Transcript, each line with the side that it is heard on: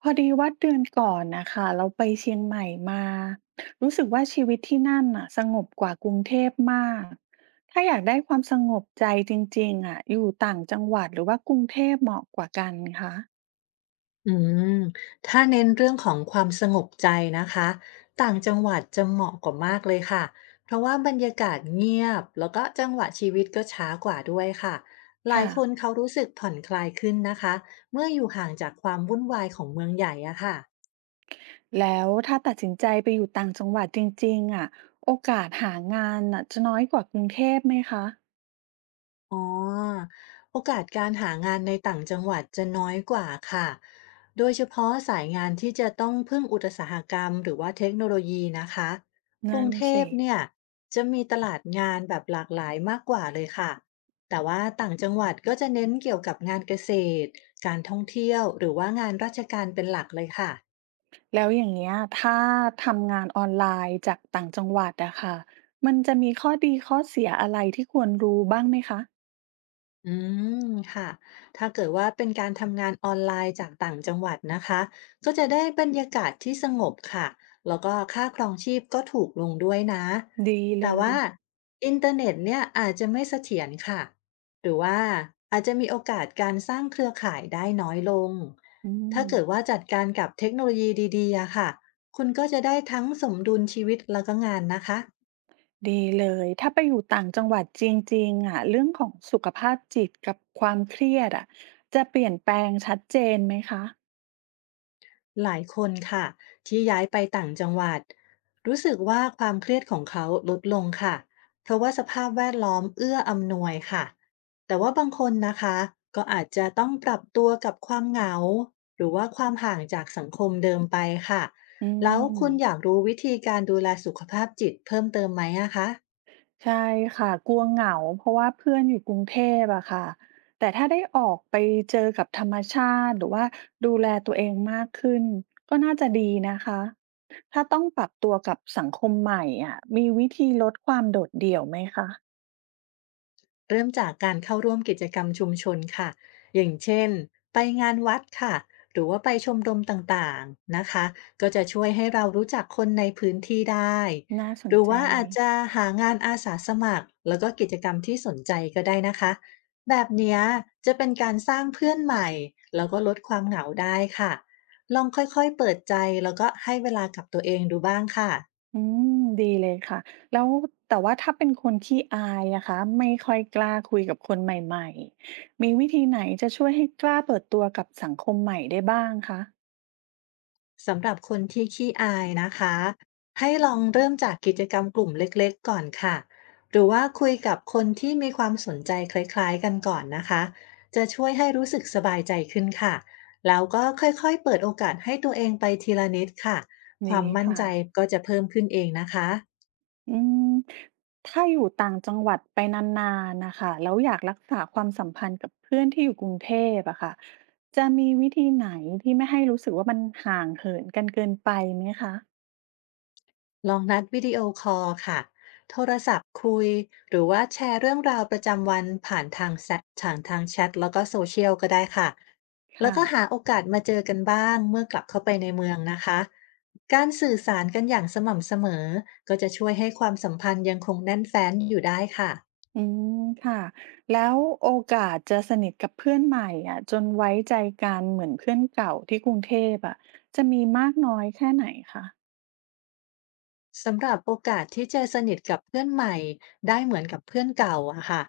right: พอดีว่าเดือนก่อนนะคะเราไปเชียงใหม่มารู้สึกว่าชีวิตที่นั่นน่ะสงบกว่ากรุงเทพมากถ้าอยากได้ความสงบใจจริงๆอะอยู่ต่างจังหวัดหรือว่ากรุงเทพเหมาะกว่ากันคะ
left: อืมถ้าเน้นเรื่องของความสงบใจนะคะต่างจังหวัดจะเหมาะกว่ามากเลยค่ะเพราะว่าบรรยากาศเงียบแล้วก็จังหวะชีวิตก็ช้ากว่าด้วยค่ะหลาย
right: ค่ะ
left: คนเขารู้สึกผ่อนคลายขึ้นนะคะเมื่ออยู่ห่างจากความวุ่นวายของเมืองใหญ่อะค่ะ
right: แล้วถ้าตัดสินใจไปอยู่ต่างจังหวัดจริงๆอะโอกาสหางานน่ะจะน้อยกว่ากรุงเทพไหมคะ
left: อ๋อโอกาสการหางานในต่างจังหวัดจะน้อยกว่าค่ะ โดยเฉพาะสายงานที่จะต้องพึ่งอุตสาหกรรมหรือว่าเทคโนโลยีนะคะกรุ
right: นั่
left: ง
right: น
left: เทพ
right: สิ
left: เนี่ยจะมีตลาดงานแบบหลากหลายมากกว่าเลยค่ะแต่ว่าต่างจังหวัดก็จะเน้นเกี่ยวกับงานเกษตร การท่องเที่ยวหรือว่างานราชการเป็นหลักเลยค่ะ
right: แล้วอย่างเงี้ยถ้าทำงานออนไลน์จากต่างจังหวัดอะค่ะมันจะมีข้อดีข้อเสียอะไรที่ควรรู้บ้างไหมคะ
left: อืมค่ะถ้าเกิดว่าเป็นการทำงานออนไลน์จากต่างจังหวัดนะคะ ก็จะได้บรรยากาศที่สงบค่ะ แล้วก็ค่าครองชีพก็ถูกลงด้วยนะ
right: ดีเล
left: แต่
right: ย
left: ว่าอินเทอร์เน็ตเนี่ยอาจจะไม่เสถียรค่ะหรือว่าอาจจะมีโอกาสการสร้างเครือข่ายได้น้อยลง
right: อื
left: ถ้า
right: ม
left: เกิดว่าจัดการกับเทคโนโลยีดีๆอะค่ะ คุณก็จะได้ทั้งสมดุลชีวิตแล้วก็งานนะคะ
right: ดีเลย ถ้าไปอยู่ต่างจังหวัดจริงๆอะเรื่องของสุขภาพจิตกับความเครียดอะจะเปลี่ยนแปลงชัดเจนไหมคะ
left: หลายคนค่ะที่ย้ายไปต่างจังหวัดรู้สึกว่าความเครียดของเขาลดลงค่ะเพราะว่าสภาพแวดล้อมเอื้ออำนวยค่ะแต่ว่าบางคนนะคะก็อาจจะต้องปรับตัวกับความเหงาหรือว่าความห่างจากสังคมเดิมไปค่ะ
right: อื
left: แล้ว
right: ม
left: คุณอยากรู้วิธีการดูแลสุขภาพจิตเพิ่มเติมไหมอะคะ
right: ใช่ค่ะ กลัวเหงาเพราะว่าเพื่อนอยู่กรุงเทพอะค่ะแต่ถ้าได้ออกไปเจอกับธรรมชาติหรือว่าดูแลตัวเองมากขึ้นก็น่าจะดีนะคะ ถ้าต้องปรับตัวกับสังคมใหม่อะมีวิธีลดความโดดเดี่ยวไหมคะ
left: เริ่มจากการเข้าร่วมกิจกรรมชุมชนค่ะอย่างเช่นไปงานวัดค่ะหรือว่าไปชมรมต่างๆนะคะก็จะช่วยให้เรารู้จักคนในพื้นที่ได้
right: น่าส
left: ห
right: น
left: รือ
right: ใจ
left: ว่าอาจจะหางานอาสาสมัครแล้วก็กิจกรรมที่สนใจก็ได้นะคะแบบเนี้ยจะเป็นการสร้างเพื่อนใหม่แล้วก็ลดความเหงาได้ค่ะลองค่อยๆเปิดใจแล้วก็ให้เวลากับตัวเองดูบ้างค่ะ
right: อืมดีเลยค่ะแล้วแต่ว่าถ้าเป็นคนขี้อายอะคะไม่ค่อยกล้าคุยกับคนใหม่ๆมีวิธีไหนจะช่วยให้กล้าเปิดตัวกับสังคมใหม่ได้บ้างคะ
left: สำหรับคนที่ขี้อายนะคะให้ลองเริ่มจากกิจกรรมกลุ่มเล็กๆก่อนค่ะหรือว่าคุยกับคนที่มีความสนใจคล้ายๆกันก่อนนะคะจะช่วยให้รู้สึกสบายใจขึ้นค่ะแล้วก็ค่อยๆเปิดโอกาสให้ตัวเองไปทีละนิดค่ะควา
right: ดี
left: มมั่น
right: ค่ะ
left: ใจก็จะเพิ่มขึ้นเองนะคะ
right: อืมถ้าอยู่ต่างจังหวัดไปนานๆนะคะแล้วอยากรักษาความสัมพันธ์กับเพื่อนที่อยู่กรุงเทพอะค่ะจะมีวิธีไหนที่ไม่ให้รู้สึกว่ามันห่างเหินกันเกินไปไหมคะ
left: ลองนัดวิดีโอคอลค่ะ โทรศัพท์คุย หรือว่าแชร์เรื่องราวประจำวันผ่านทางแชททางแชทแล้วก็โซเชียลก็ได้ค่ะ แล้ว
right: ค่ะ
left: ก็หาโอกาสมาเจอกันบ้างเมื่อกลับเข้าไปในเมืองนะคะ การสื่อสารกันอย่างสม่ำเสมอก็จะช่วยให้ความสัมพันธ์ยังคงแน่นแฟ้นอยู่ได้ค่ะ
right: อืมค่ะแล้วโอกาสจะสนิทกับเพื่อนใหม่อ่ะจนไว้ใจกันเหมือนเพื่อนเก่าที่กรุงเทพอ่ะจะมีมากน้อยแค่ไหนคะ
left: สำหรับโอกาสที่จะสนิทกับเพื่อนใหม่ได้เหมือนกับเพื่อนเก่าอะค่ะ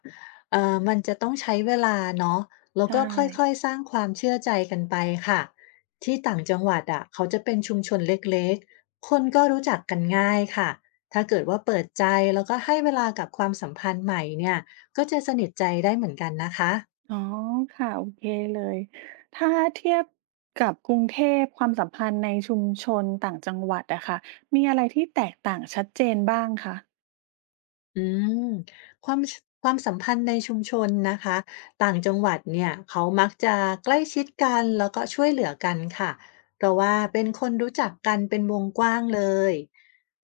left: มันจะต้องใช้เวลาเนาะแล้วก็
right: ใช่
left: ค่อยๆสร้างความเชื่อใจกันไปค่ะที่ต่างจังหวัดอะเขาจะเป็นชุมชนเล็กๆคนก็รู้จักกันง่ายค่ะถ้าเกิดว่าเปิดใจแล้วก็ให้เวลากับความสัมพันธ์ใหม่เนี่ยก็จะสนิทใจได้เหมือนกันนะคะ
right: อ๋อค่ะโอเคเลยถ้าเทียบกับกรุงเทพความสัมพันธ์ในชุมชนต่างจังหวัดอะค่ะมีอะไรที่แตกต่างชัดเจนบ้างคะ
left: อืมความสัมพันธ์ในชุมชนนะคะต่างจังหวัดเนี่ยเขามักจะใกล้ชิดกันแล้วก็ช่วยเหลือกันค่ะเพราะว่าเป็นคนรู้จักกันเป็นวงกว้างเลย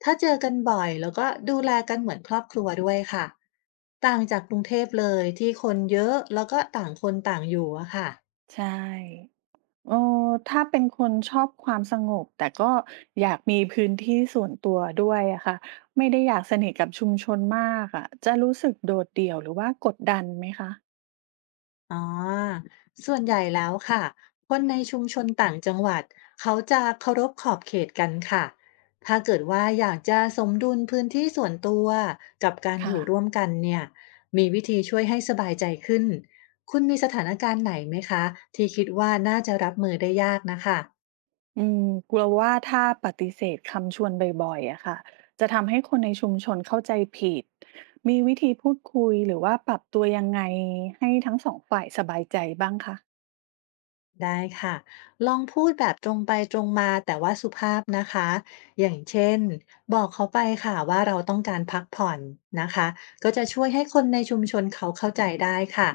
left: ถ้าเจอกันบ่อยแล้วก็ดูแลกันเหมือนครอบครัวด้วยค่ะต่างจากกรุงเทพเลยที่คนเยอะแล้วก็ต่างคนต่างอยู่อะค่ะ
right: ใช่ เออถ้าเป็นคนชอบความสงบแต่ก็อยากมีพื้นที่ส่วนตัวด้วยอะค่ะไม่ได้อยากสนิทกับชุมชนมากอะจะรู้สึกโดดเดี่ยวหรือว่ากดดันไหมคะ
left: อ๋อ ส่วนใหญ่แล้วค่ะคนในชุมชนต่างจังหวัดเขาจะเคารพขอบเขตกันค่ะถ้าเกิดว่าอยากจะสมดุลพื้นที่ส่วนตัวกับการอ
right: ค่ะ
left: ยู่ร่วมกันเนี่ย มีวิธีช่วยให้สบายใจขึ้น คุณมีสถานการณ์ไหนไหมคะที่คิดว่าน่าจะรับมือได้ยากนะคะ
right: อืมกลัวว่าถ้าปฏิเสธคำชวนบ่อยๆอะค่ะจะทำให้คนในชุมชนเข้าใจผิดมีวิธีพูดคุยหรือว่าปรับตัวยังไงให้ทั้งสองฝ่ายสบายใจบ้างคะ
left: ได้ค่ะ ลองพูดแบบตรงไปตรงมาแต่ว่าสุภาพนะคะ อย่างเช่นบอกเขาไปค่ะว่าเราต้องการพักผ่อนนะคะ ก็จะช่วยให้คนในชุมชนเขาเข้าใจได้ค่ะ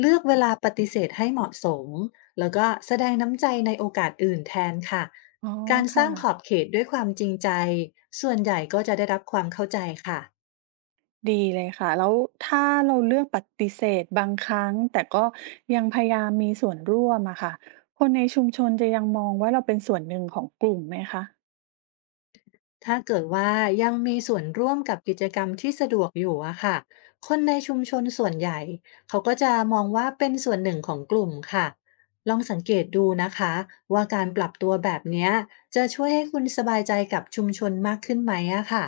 left: เลือกเวลาปฏิเสธให้เหมาะสมแล้วก็แสดงน้ำใจในโอกาสอื่นแทนค่ะ
right: อ๋อ
left: การส
right: ค่ะ
left: ร้างขอบเขตด้วยความจริงใจส่วนใหญ่ก็จะได้รับความเข้าใจค่ะ
right: ดีเลยค่ะแล้วถ้าเราเลือกปฏิเสธบางครั้งแต่ก็ยังพยายามมีส่วนร่วมอะค่ะคนในชุมชนจะยังมองว่าเราเป็นส่วนหนึ่งของกลุ่มไหมคะ
left: ถ้าเกิดว่ายังมีส่วนร่วมกับกิจกรรมที่สะดวกอยู่อะค่ะคนในชุมชนส่วนใหญ่เขาก็จะมองว่าเป็นส่วนหนึ่งของกลุ่มค่ะลองสังเกตดูนะคะว่าการปรับตัวแบบเนี้ยจะช่วยให้คุณสบายใจกับชุมชนมากขึ้นไหมอะค่ะ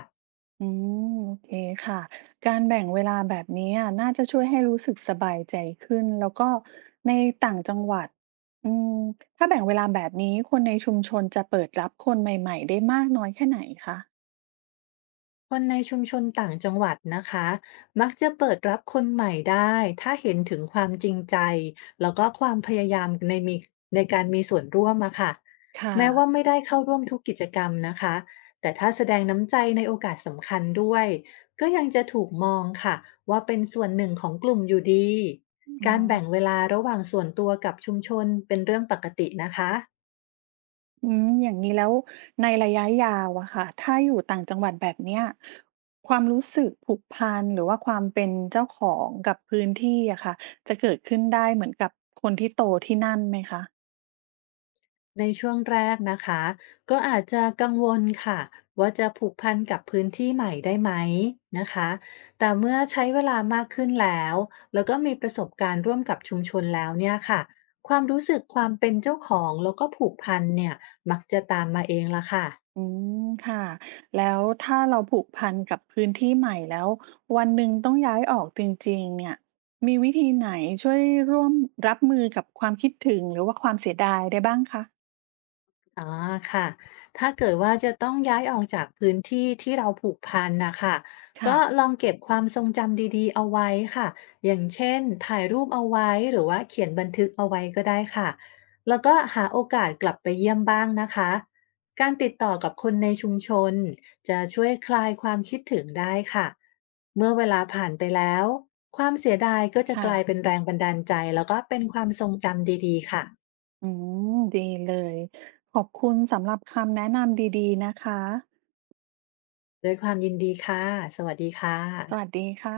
right: อืมโอเคค่ะการแบ่งเวลาแบบนี้อะน่าจะช่วยให้รู้สึกสบายใจขึ้นแล้วก็ในต่างจังหวัดอืมถ้าแบ่งเวลาแบบนี้คนในชุมชนจะเปิดรับคนใหม่ๆได้มากน้อยแค่ไหนคะ
left: คนในชุมชนต่างจังหวัดนะคะมักจะเปิดรับคนใหม่ได้ถ้าเห็นถึงความจริงใจแล้วก็ความพยายามในการมีส่วนร่วมอะค่ะ
right: ค่ะ
left: แม้ว่าไม่ได้เข้าร่วมทุกกิจกรรมนะคะแต่ถ้าแสดงน้ำใจในโอกาสสำคัญด้วยก็ยังจะถูกมองค่ะว่าเป็นส่วนหนึ่งของกลุ่มอยู่ดี
right: อ๋อ
left: การแบ่งเวลาระหว่างส่วนตัวกับชุมชนเป็นเรื่องปกตินะคะ
right: อืมอย่างนี้แล้วในระยะยาวอะค่ะถ้าอยู่ต่างจังหวัดแบบเนี้ยความรู้สึกผูกพันหรือว่าความเป็นเจ้าของกับพื้นที่อะค่ะจะเกิดขึ้นได้เหมือนกับคนที่โตที่นั่นไหมคะ
left: ในช่วงแรกนะคะก็อาจจะกังวลค่ะว่าจะผูกพันกับพื้นที่ใหม่ได้ไหมนะคะแต่เมื่อใช้เวลามากขึ้นแล้วก็มีประสบการณ์ร่วมกับชุมชนแล้วเนี่ยค่ะความรู้สึกความเป็นเจ้าของแล้วก็ผูกพันเนี่ยมักจะตามมาเองละค่ะ
right: อืมค่ะแล้วถ้าเราผูกพันกับพื้นที่ใหม่แล้ววันหนึ่งต้องย้ายออกจริงๆเนี่ยมีวิธีไหนช่วยร่วมรับมือกับความคิดถึงหรือว่าความเสียดายได้บ้างคะ
left: อ๋อค่ะถ้าเกิดว่าจะต้องย้ายออกจากพื้นที่ที่เราผูกพันนะคะ
right: ค่ะ
left: ก็ลองเก็บความทรงจำดีๆเอาไว้ค่ะ อย่างเช่นถ่ายรูปเอาไว้หรือว่าเขียนบันทึกเอาไว้ก็ได้ค่ะ แล้วก็หาโอกาสกลับไปเยี่ยมบ้างนะคะการติดต่อกับคนในชุมชนจะช่วยคลายความคิดถึงได้ค่ะ เมื่อเวลาผ่านไปแล้วความเสียดายก็จะก
right: ค่ะ
left: ลายเป็นแรงบันดาลใจแล้วก็เป็นความทรงจำดีๆค่ะ
right: อืมดีเลยขอบคุณสำหรับคำแนะนำดีๆนะคะ
left: ด้วยความยินดีค่ะ สวัสดีค่ะ
right: สวัสดีค่ะ